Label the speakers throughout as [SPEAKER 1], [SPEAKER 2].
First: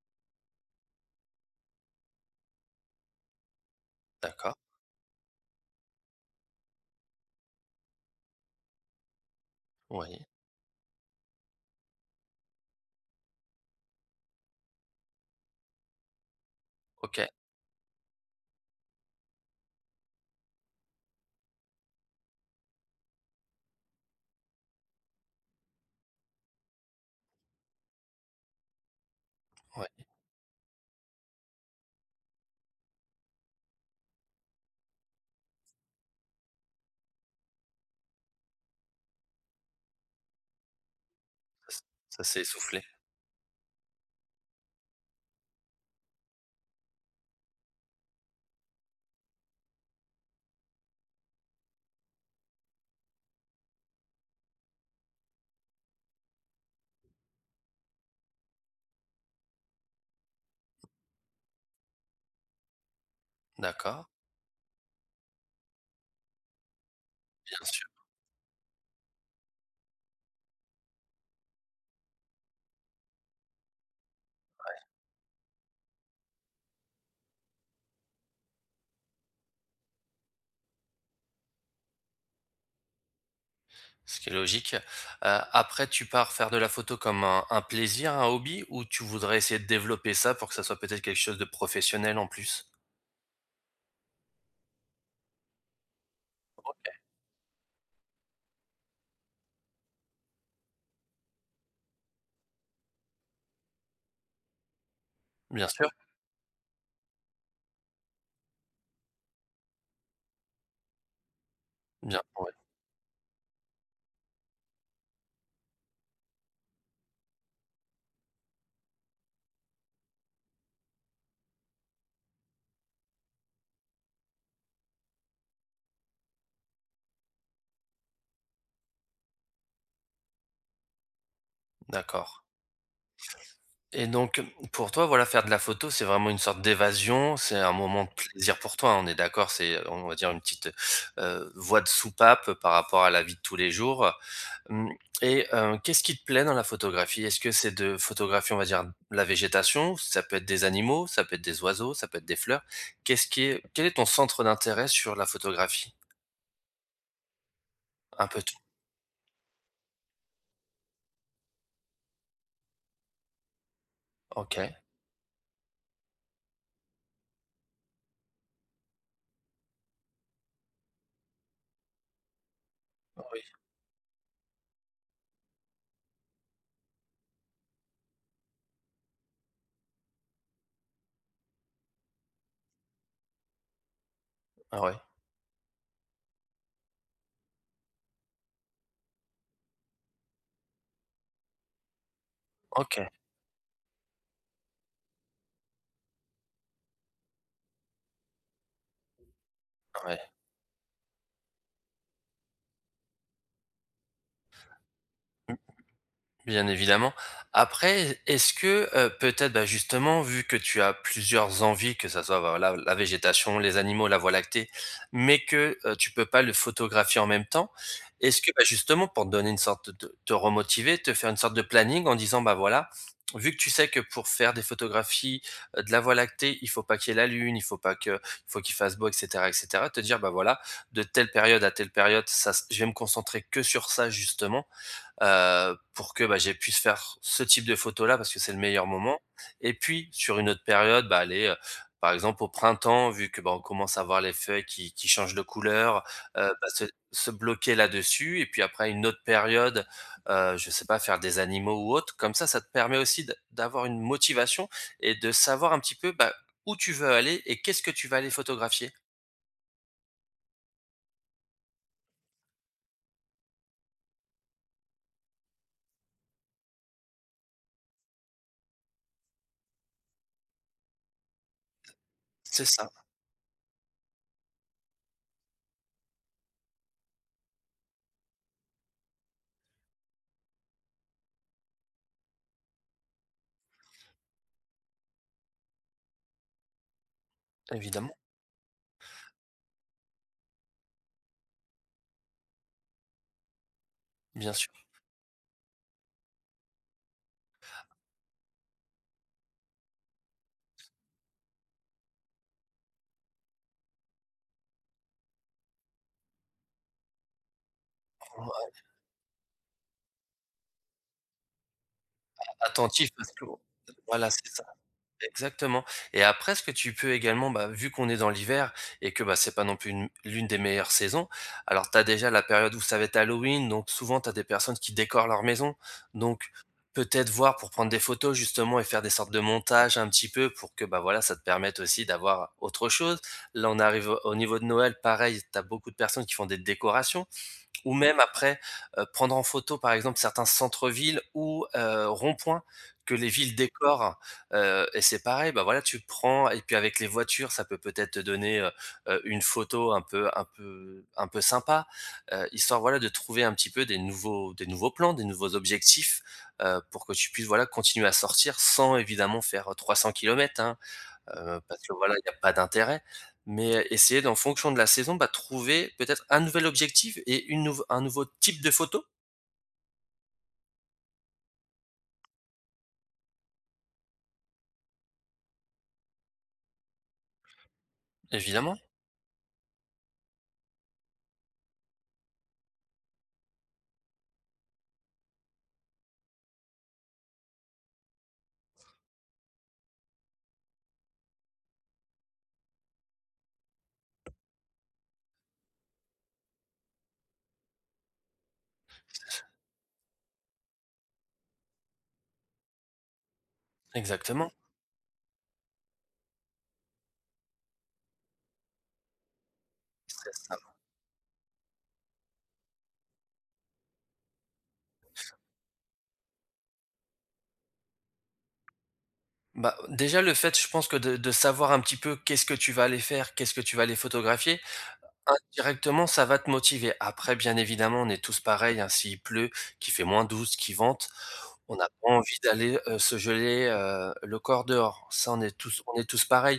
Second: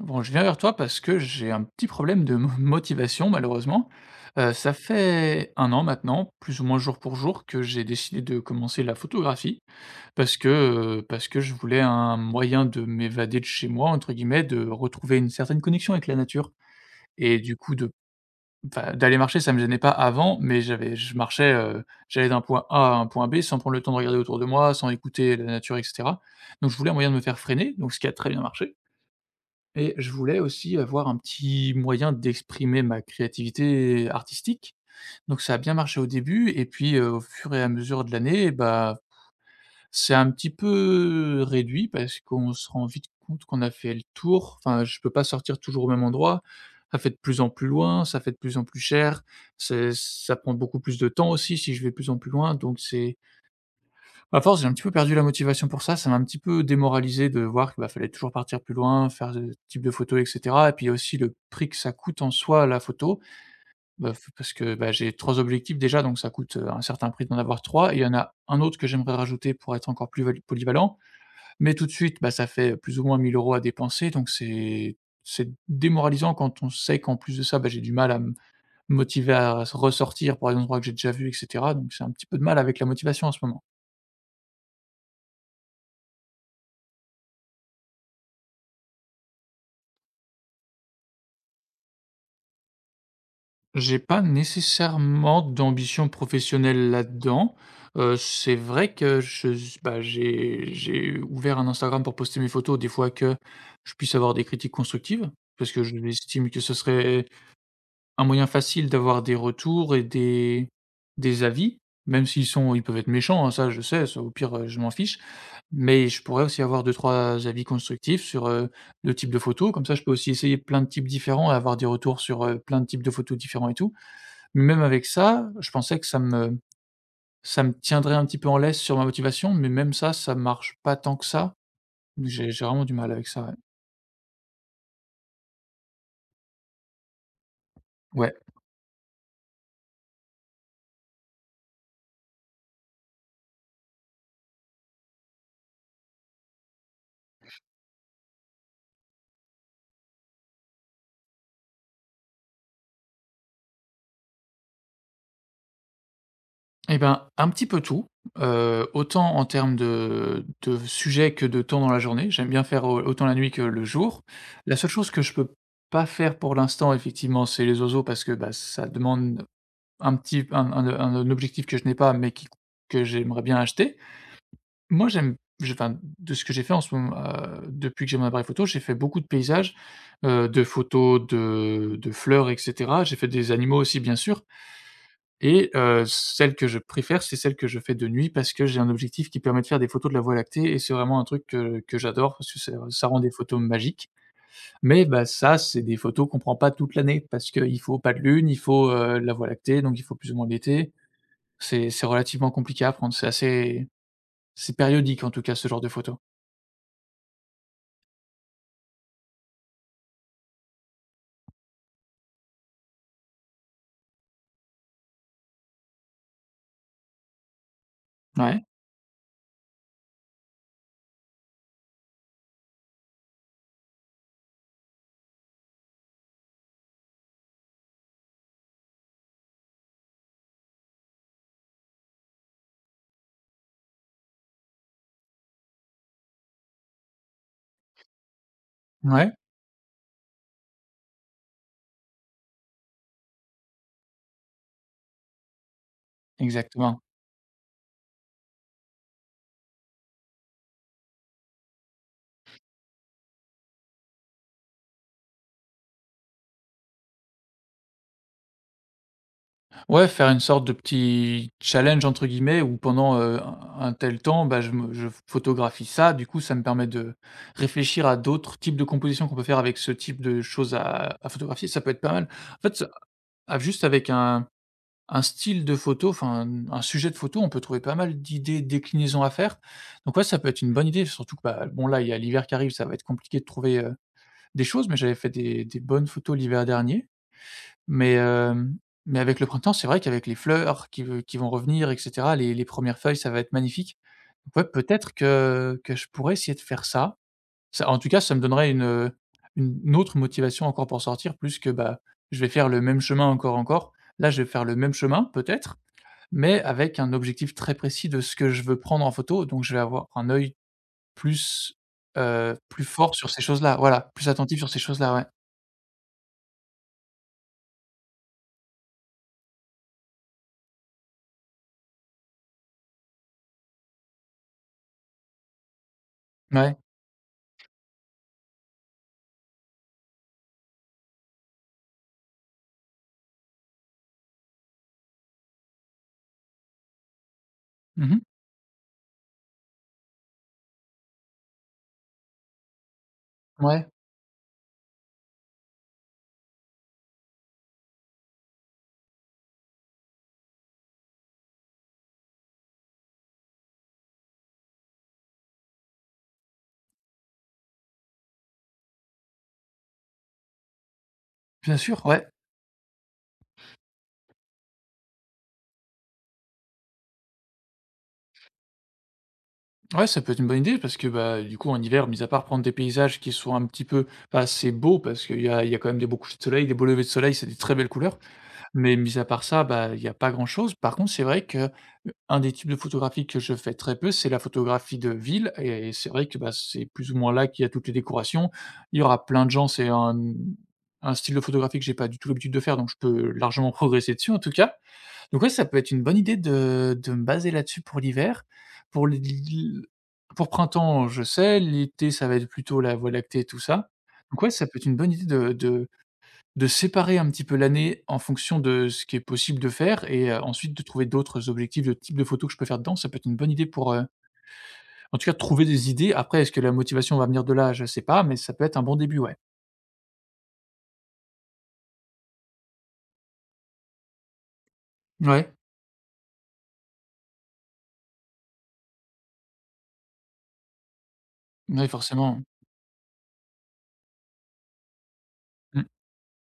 [SPEAKER 1] Bon, je viens vers toi parce que j'ai un petit problème de motivation, malheureusement.
[SPEAKER 2] D'accord,
[SPEAKER 1] Ça fait un an maintenant, plus ou moins jour pour jour, que j'ai décidé de commencer la photographie
[SPEAKER 2] oui,
[SPEAKER 1] parce que je voulais un moyen de m'évader de chez moi, entre guillemets, de retrouver une certaine connexion avec la nature.
[SPEAKER 2] OK,
[SPEAKER 1] Et du coup, enfin, d'aller marcher, ça me gênait pas avant, mais je marchais, j'allais d'un point A à un point B sans prendre le temps de regarder autour de moi, sans écouter la nature, etc. Donc je voulais un moyen de me faire freiner, donc ce qui a très bien marché. Et
[SPEAKER 2] oui.
[SPEAKER 1] je voulais aussi avoir un petit moyen d'exprimer ma créativité artistique. Donc ça a bien marché au début et puis, au fur et à mesure de l'année, bah, c'est un petit peu
[SPEAKER 2] ça s
[SPEAKER 1] réduit parce
[SPEAKER 2] Ça s'est
[SPEAKER 1] qu'on se
[SPEAKER 2] essoufflé.
[SPEAKER 1] rend vite compte qu'on a fait le tour. Enfin, je peux pas sortir toujours au même endroit. Ça fait de plus en plus loin, ça fait de plus en plus cher. C'est Ça prend beaucoup plus de temps aussi si je vais de plus en plus loin, donc c'est à force, j'ai un petit peu perdu la motivation pour ça. Ça m'a un petit peu démoralisé de voir qu'il fallait toujours partir plus loin, faire ce type de photos, et cetera, et puis aussi le prix que ça coûte en soi, la photo,
[SPEAKER 2] D'accord,
[SPEAKER 1] bah, f parce que, bah, j'ai 3 objectifs déjà, donc ça coûte, un certain prix d'en
[SPEAKER 2] bien
[SPEAKER 1] avoir
[SPEAKER 2] sûr,
[SPEAKER 1] 3. Et il y en a un autre que j'aimerais rajouter pour être encore plus vali polyvalent. Mais tout de suite, bah, ça fait plus ou moins mille euros à dépenser, donc c'est démoralisant quand on sait qu'en plus de ça, bah, j'ai du mal à me motiver à ressortir pour des endroits que j'ai déjà vus et cetera, donc c'est un petit peu de mal avec la motivation en ce moment.
[SPEAKER 2] ce qui est logique. Après tu pars faire de la photo comme un plaisir, un hobby, ou tu voudrais essayer de développer ça pour que ça soit peut-être quelque chose de professionnel en plus?
[SPEAKER 1] J'ai pas nécessairement d'ambition professionnelle là-dedans. C'est vrai que je s bah, j'ai ouvert un Instagram pour poster mes photos, des fois que je puisse avoir des critiques constructives,
[SPEAKER 2] Bien
[SPEAKER 1] parce que
[SPEAKER 2] sûr,
[SPEAKER 1] je estime que ce serait un moyen facile d'avoir des retours et des avis,
[SPEAKER 2] bien,
[SPEAKER 1] même s'ils
[SPEAKER 2] oui.
[SPEAKER 1] sont ils peuvent être méchants, hein, ça je sais, ça au pire, je m'en fiche. Mais je pourrais aussi avoir deux trois avis constructifs sur, le type de photo, comme ça je peux aussi essayer plein de types différents et avoir des retours sur, plein de types de photos différents et tout. Mais même avec ça, je pensais que ça me tiendrait un petit peu en laisse sur ma motivation, mais même ça, ça marche pas tant que ça.
[SPEAKER 2] D'accord.
[SPEAKER 1] J'ai vraiment du mal avec ça, ouais.
[SPEAKER 2] Et donc pour toi, voilà, faire de la photo, c'est vraiment une sorte d'évasion, c'est un moment de
[SPEAKER 1] Ouais.
[SPEAKER 2] plaisir pour toi, on est d'accord? C'est, on va dire, une petite, voie de soupape par rapport à la vie de tous les jours. Mmh. Et qu'est-ce qui te plaît dans la photographie? Est-ce que c'est de photographier, on va dire, la végétation? Ça peut être des animaux, ça peut être des oiseaux, ça peut être des fleurs. Qu'est-ce qui est Quel est ton centre d'intérêt sur la photographie?
[SPEAKER 1] Et ben, un petit peu tout,
[SPEAKER 2] Un peu tout.
[SPEAKER 1] autant en termes de sujets que de temps dans la journée. J'aime bien faire au autant la nuit que le jour.
[SPEAKER 2] OK.
[SPEAKER 1] La seule chose que je peux pas faire pour l'instant, effectivement, c'est les oiseaux parce que, bah, ça demande un petit un objectif que je n'ai pas, mais qui que
[SPEAKER 2] Oui.
[SPEAKER 1] j'aimerais bien acheter. Moi, j'aime je enfin, de ce que j'ai fait en ce moment, depuis que j'ai mon appareil photo, j'ai fait beaucoup de paysages, de photos de fleurs et cetera. J'ai fait des animaux aussi, bien sûr,
[SPEAKER 2] Ah ouais.
[SPEAKER 1] et celle que je préfère, c'est celle que je fais de nuit parce que j'ai un objectif qui permet de faire des photos de la Voie lactée et c'est vraiment un truc que j'adore parce que ça
[SPEAKER 2] OK.
[SPEAKER 1] rend des photos magiques. Mais bah, ça, c'est des photos qu'on prend pas toute l'année parce qu'il faut pas de lune, il faut, la Voie lactée, donc il
[SPEAKER 2] Ah
[SPEAKER 1] faut
[SPEAKER 2] ouais.
[SPEAKER 1] plus ou moins l'été. C'est relativement compliqué à prendre, c'est assez c'est périodique en tout cas ce genre de photos.
[SPEAKER 2] Bien évidemment. Après, est-ce que, peut-être, bah, justement, vu que tu as plusieurs envies, que ça soit, bah, voilà, la végétation, les animaux, la voie lactée, mais que, tu peux pas le photographier en même temps, est-ce que, bah,
[SPEAKER 1] Ouais,
[SPEAKER 2] justement, pour te donner une sorte de te remotiver, te faire une sorte de planning en disant: «Bah, voilà, vu que tu sais que pour faire des photographies, de la voie lactée, il faut pas qu'il y ait la lune, il faut pas que il faut qu'il fasse beau», et cetera et cetera. Te dire: «Bah, voilà, de telle période à telle période, ça je vais me concentrer que sur ça, justement, pour que, bah, j'ai puisse faire ce type de photo là parce que c'est le meilleur moment,
[SPEAKER 1] ouais,
[SPEAKER 2] et puis sur une autre période, bah, aller, par exemple au printemps vu que, bah, on commence à voir les feuilles qui changent de couleur, bah, se
[SPEAKER 1] Exactement.
[SPEAKER 2] se bloquer là-dessus, et puis après une autre période, je sais pas, faire des animaux ou autre comme ça te permet aussi d'avoir une motivation et de savoir un petit peu, bah, où tu veux aller et qu'est-ce que tu vas aller photographier».
[SPEAKER 1] Ouais, faire une sorte de petit challenge entre guillemets où pendant, un tel temps, bah, je photographie ça, du coup ça me permet de réfléchir à d'autres types de compositions qu'on peut faire avec ce type de choses à photographier, ça peut être pas mal. En
[SPEAKER 2] C'est
[SPEAKER 1] fait,
[SPEAKER 2] ça,
[SPEAKER 1] a juste avec un style de photo, enfin, un sujet de photo, on peut trouver pas mal d'idées, de déclinaisons à faire. Donc ouais, ça peut être une bonne idée, surtout que, bah, bon, là, il y a l'hiver qui arrive, ça va être compliqué de trouver, des choses, mais j'avais fait des bonnes photos l'hiver dernier. Mais,
[SPEAKER 2] évidemment,
[SPEAKER 1] hem, mais avec le printemps, c'est vrai qu'avec les fleurs qui vont revenir et cetera, les 1 feuilles, ça va être magnifique.
[SPEAKER 2] bien
[SPEAKER 1] Donc ouais,
[SPEAKER 2] sûr,
[SPEAKER 1] peut-être que je pourrais essayer de faire ça. Ça en tout cas, ça me donnerait une autre motivation encore pour sortir, plus que, bah, je vais faire le même chemin encore, encore. Là, je vais faire le même chemin peut-être, mais avec un objectif très précis de ce que je veux prendre en photo, donc je vais avoir un œil plus, plus
[SPEAKER 2] attentif
[SPEAKER 1] fort
[SPEAKER 2] parce
[SPEAKER 1] sur ces
[SPEAKER 2] que
[SPEAKER 1] choses-là, voilà, plus
[SPEAKER 2] voilà, c'est
[SPEAKER 1] attentif
[SPEAKER 2] ça.
[SPEAKER 1] sur ces choses-là, ouais.
[SPEAKER 2] Exactement. Et après ce que tu peux également, bah, vu qu'on est dans l'hiver et que, bah, c'est pas non plus une l'une des meilleures saisons, alors tu as déjà la période où ça va être Halloween, donc souvent tu as des personnes qui décorent leur maison, donc
[SPEAKER 1] Ouais.
[SPEAKER 2] peut-être voir pour prendre des photos justement et faire des sortes de montages un petit peu pour que, bah, voilà, ça te permette aussi d'avoir autre chose. Là, on arrive au niveau de Noël, pareil, tu as beaucoup de personnes qui font des décorations. Ou même
[SPEAKER 1] Mmh.
[SPEAKER 2] après, prendre en photo, par exemple, certains centres-villes ou ronds-points que les villes
[SPEAKER 1] Ouais,
[SPEAKER 2] décorent, et c'est pareil, bah, voilà, tu prends et puis avec les voitures, ça peut peut-être te donner, une photo un peu un peu sympa, histoire, voilà, de trouver un petit peu des nouveaux plans, des nouveaux objectifs, pour que tu puisses, voilà, continuer à sortir sans évidemment faire 300 kilomètres, hein,
[SPEAKER 1] bien
[SPEAKER 2] parce que
[SPEAKER 1] sûr,
[SPEAKER 2] voilà,
[SPEAKER 1] ouais.
[SPEAKER 2] il n'y a pas d'intérêt. Mais, essayer d'en fonction de la saison, bah, trouver peut-être un nouvel objectif et une nouveau un nouveau type de photo,
[SPEAKER 1] Ouais, ça peut être une bonne idée parce que, bah, du coup, en hiver, mis à part prendre des paysages qui sont un petit peu pas assez beaux parce qu'il y a quand même des beaux couchers de soleil, des beaux levées de soleil, c'est des très belles couleurs.
[SPEAKER 2] évidemment.
[SPEAKER 1] Mais mis à part ça, bah, il y a pas grand-chose. Par contre, c'est vrai que, un des types de photographie que je fais très peu, c'est la photographie de ville et c'est vrai que, bah, c'est plus ou moins là qu'il y a toutes les décorations. Il y aura plein de gens, c'est un, un style de photographie que j'ai pas du tout l'habitude de faire, donc je peux largement progresser dessus en tout cas. Donc ouais, ça peut être une bonne idée de me baser là-dessus pour l'hiver. Pour l pour printemps, je sais, l'été, ça va être plutôt la voie lactée, et tout ça. Donc ouais,
[SPEAKER 2] Exactement,
[SPEAKER 1] ça peut être une bonne idée de séparer un petit peu l'année en fonction de ce qui est possible de faire et
[SPEAKER 2] c'est ça.
[SPEAKER 1] ensuite de trouver d'autres objectifs, de type de photos que je peux faire dedans, ça peut être une bonne idée pour, en tout cas trouver des idées. Après est-ce que la motivation va venir de là? Je sais pas, mais ça peut être un bon début, ouais.
[SPEAKER 2] Bah, déjà le fait, je pense, que de savoir un petit peu qu'est-ce que tu vas aller faire, qu'est-ce que tu vas aller photographier,
[SPEAKER 1] Ouais,
[SPEAKER 2] indirectement ça va te motiver. Après bien évidemment, on est tous pareils, hein, s'il pleut, qu'il fait moins douze, qu'il vente, on n'a
[SPEAKER 1] ouais,
[SPEAKER 2] pas envie
[SPEAKER 1] forcément.
[SPEAKER 2] d'aller, se geler, le corps dehors. Ça,
[SPEAKER 1] Mmh.
[SPEAKER 2] on est tous pareils.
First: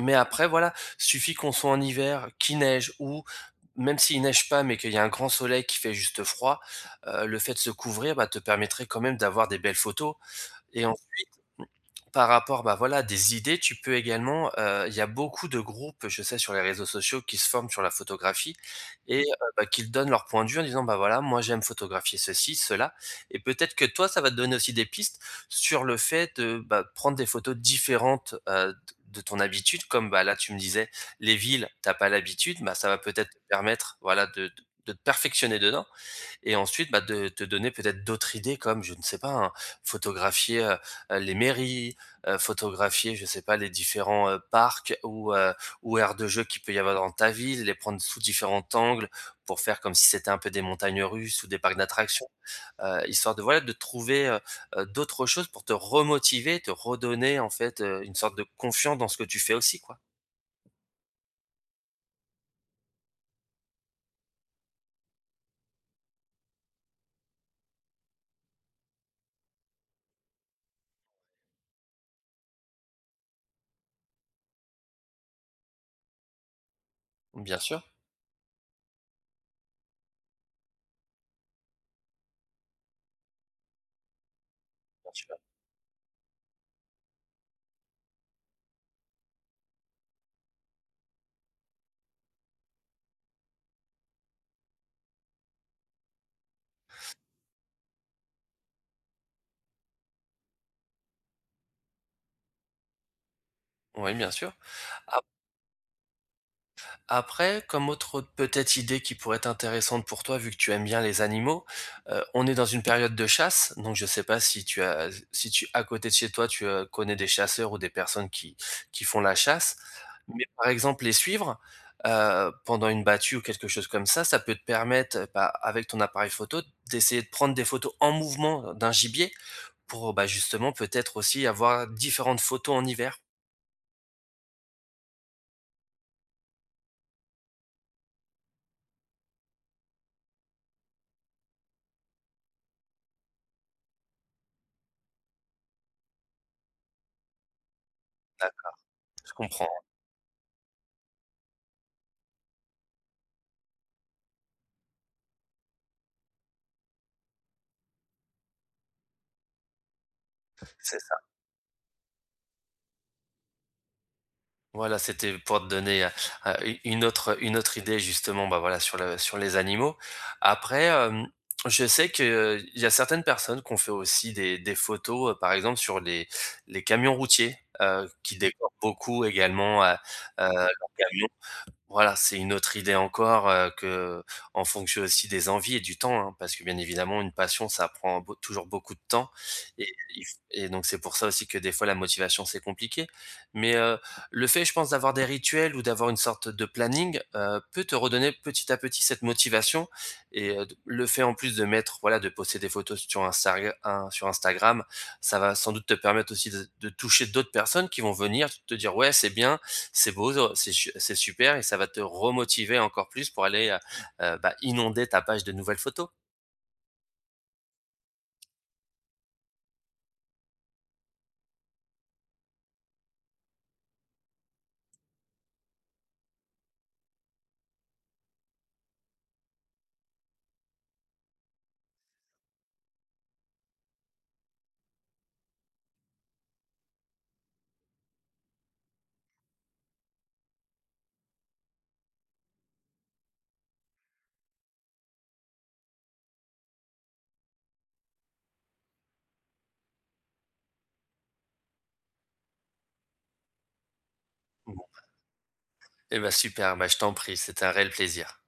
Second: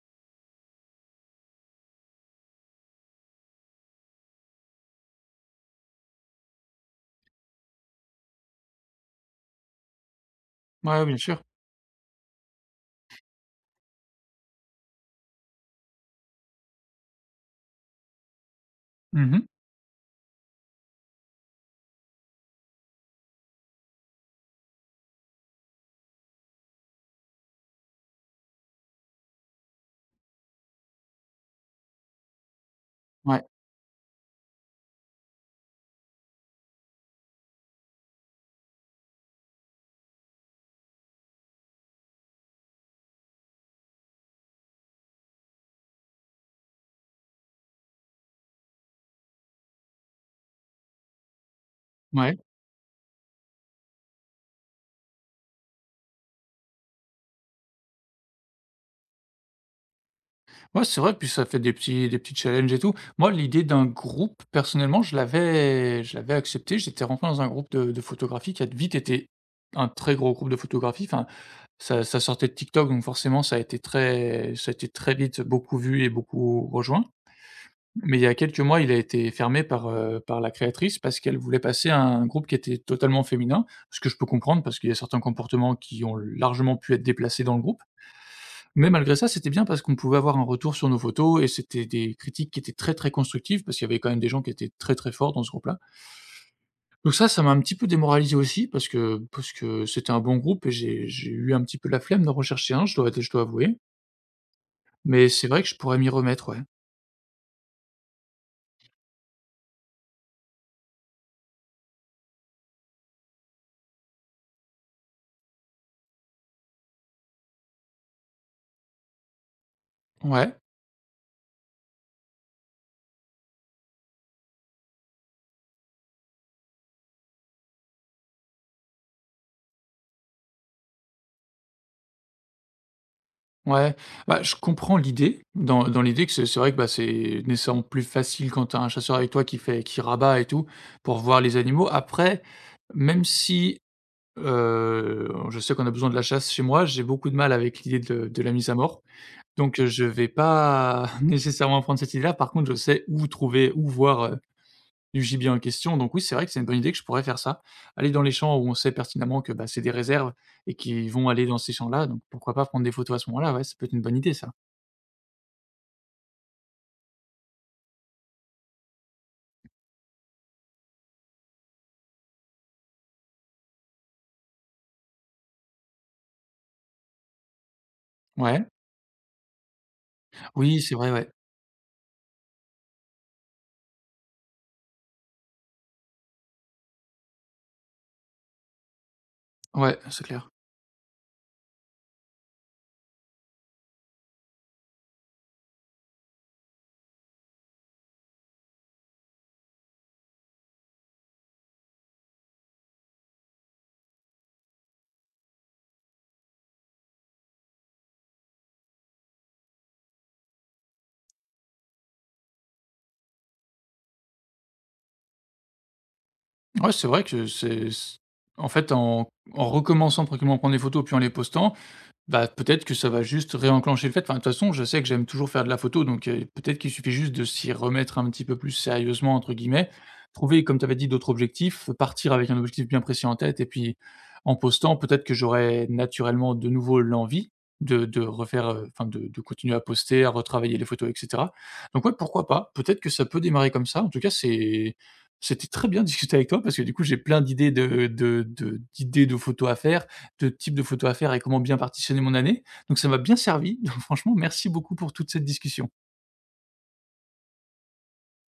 [SPEAKER 2] Mais après voilà, suffit qu'on soit en hiver, qu'il neige ou même s'il neige pas, mais qu'il y a un grand soleil qui fait juste froid, le fait de se couvrir, bah, te permettrait quand même d'avoir des belles photos. Et en
[SPEAKER 1] Ouais, bien sûr.
[SPEAKER 2] Par rapport, bah, voilà, des idées, tu peux également, il y a beaucoup de groupes, je sais, sur les réseaux sociaux qui se forment sur la photographie, et
[SPEAKER 1] Mmh.
[SPEAKER 2] bah, qu'ils donnent leur point de vue en disant: «Bah, voilà, moi j'aime photographier ceci, cela», et peut-être que toi, ça va te donner aussi des pistes sur le fait de, bah, prendre des photos différentes, de ton habitude. Comme, bah, là, tu me disais les villes, t'as pas l'habitude, bah, ça va peut-être te
[SPEAKER 1] Ouais,
[SPEAKER 2] permettre, voilà, de te perfectionner dedans et ensuite, bah, de te donner peut-être d'autres idées comme, je ne sais pas, hein, photographier, les mairies, photographier, je ne sais pas, les différents, parcs ou aires de jeu qu'il peut y avoir dans ta ville, les prendre sous différents angles pour faire comme si c'était un peu des montagnes russes ou des parcs d'attractions,
[SPEAKER 1] ouais.
[SPEAKER 2] histoire de, voilà, de trouver, d'autres choses pour te remotiver, te redonner, en fait, une sorte de confiance dans ce que tu fais aussi, quoi.
[SPEAKER 1] Ouais, c'est vrai, puis ça fait des petits challenges et tout. Moi l'idée d'un groupe, personnellement, je l'avais accepté. J'étais rentré dans un groupe de photographie qui a vite été un très gros groupe de photographie, enfin ça sortait de TikTok, donc forcément ça a été très vite beaucoup vu et beaucoup rejoint.
[SPEAKER 2] Bien sûr,
[SPEAKER 1] Mais il y a quelques mois, il a été fermé par, par la créatrice parce qu'elle voulait passer à un groupe qui était totalement féminin, ce que je peux comprendre parce qu'il y a
[SPEAKER 2] bien
[SPEAKER 1] certains
[SPEAKER 2] sûr.
[SPEAKER 1] comportements qui ont largement pu être déplacés dans le groupe. Mais malgré ça, c'était bien parce qu'on pouvait avoir un retour sur nos photos et c'était des critiques qui étaient très, très constructives parce qu'il y avait quand même des gens qui étaient très, très forts dans ce groupe-là. Donc ça m'a un petit peu démoralisé aussi parce que c'était un bon groupe et j'ai eu un petit peu la flemme de rechercher un, je dois avouer.
[SPEAKER 2] Oui, bien sûr.
[SPEAKER 1] Mais c'est vrai que je pourrais m'y remettre, ouais.
[SPEAKER 2] Après, comme autre peut-être idée qui pourrait être intéressante pour toi, vu que tu aimes bien les animaux, on est dans une période de chasse, donc je sais pas si tu as si tu à côté de chez toi, tu, connais des chasseurs ou des personnes qui font la chasse. Mais
[SPEAKER 1] Ouais,
[SPEAKER 2] par exemple les suivre, pendant une battue ou quelque chose comme ça peut te permettre, bah, avec ton appareil photo, d'essayer de prendre des photos en mouvement d'un gibier pour, bah, justement peut-être aussi avoir différentes photos en hiver.
[SPEAKER 1] ouais. Bah, je comprends l'idée, dans l'idée que c'est vrai que, bah, c'est nécessairement plus facile quand t'as un chasseur avec toi qui fait qui rabat et tout, pour voir les animaux. Après, même si, je sais qu'on a besoin de la chasse chez moi, j'ai beaucoup de mal avec l'idée de la mise à
[SPEAKER 2] D'accord,
[SPEAKER 1] mort,
[SPEAKER 2] je comprends,
[SPEAKER 1] donc je vais pas nécessairement prendre cette idée-là. Par contre, je sais où trouver où voir, du gibier en question. Donc oui, c'est vrai que c'est une bonne idée que je pourrais faire ça. Aller dans les champs où on sait pertinemment que, bah, c'est des réserves et
[SPEAKER 2] c'est
[SPEAKER 1] qu'ils vont aller dans ces champs-là, donc pourquoi pas prendre des photos à ce moment-là, ouais, ça peut être une bonne idée ça.
[SPEAKER 2] voilà, c'était pour te donner, u une autre idée justement, bah, voilà, sur le sur les animaux. Après, hem, je sais que il y a certaines personnes qui ont fait aussi des photos, par exemple sur les camions routiers, qui
[SPEAKER 1] Ouais.
[SPEAKER 2] décorent beaucoup également, leurs
[SPEAKER 1] Oui, c'est vrai,
[SPEAKER 2] camions.
[SPEAKER 1] ouais.
[SPEAKER 2] Voilà, c'est une autre idée encore, que en fonction aussi des envies et du temps, hein, parce que bien évidemment une passion ça prend beau toujours beaucoup de temps, et
[SPEAKER 1] Ouais,
[SPEAKER 2] il
[SPEAKER 1] c'est
[SPEAKER 2] f
[SPEAKER 1] clair.
[SPEAKER 2] et donc c'est pour ça aussi que des fois la motivation c'est compliqué. Mais, le fait je pense d'avoir des rituels ou d'avoir une sorte de planning, peut te redonner petit à petit cette motivation, et le fait en plus de mettre voilà de poster des photos sur Instagram, ça va sans doute te permettre aussi de toucher d'autres personnes qui vont venir te dire: «Ouais c'est bien, c'est beau, c'est super», et ça va te remotiver encore plus pour aller bah, inonder ta page de nouvelles photos.
[SPEAKER 1] Ouais, c'est vrai que c'est c en fait, en recommençant tranquillement à prendre des photos, puis en les postant, bah, peut-être que ça va juste réenclencher le fait. Enfin, de toute façon, je sais que j'aime toujours faire de la photo, donc peut-être qu'il suffit juste de s'y remettre un petit peu «plus sérieusement» entre guillemets. Trouver, comme tu avais dit, d'autres objectifs, partir avec un objectif bien précis en tête et puis en postant, peut-être que j'aurai naturellement de nouveau l'envie de refaire, enfin de continuer à poster, à retravailler les photos et cetera. Donc ouais, pourquoi pas? Peut-être que ça peut démarrer comme ça. En tout cas, c'était très bien de discuter avec toi parce que du coup, j'ai plein d'idées de d'idées de photos à faire de type de photos à faire et comment bien partitionner mon année. Donc ça m'a bien servi. Donc franchement, merci
[SPEAKER 2] Bon.
[SPEAKER 1] beaucoup pour toute cette discussion.
[SPEAKER 2] Eh ben super, bah, je t'en prie, c'était un réel plaisir.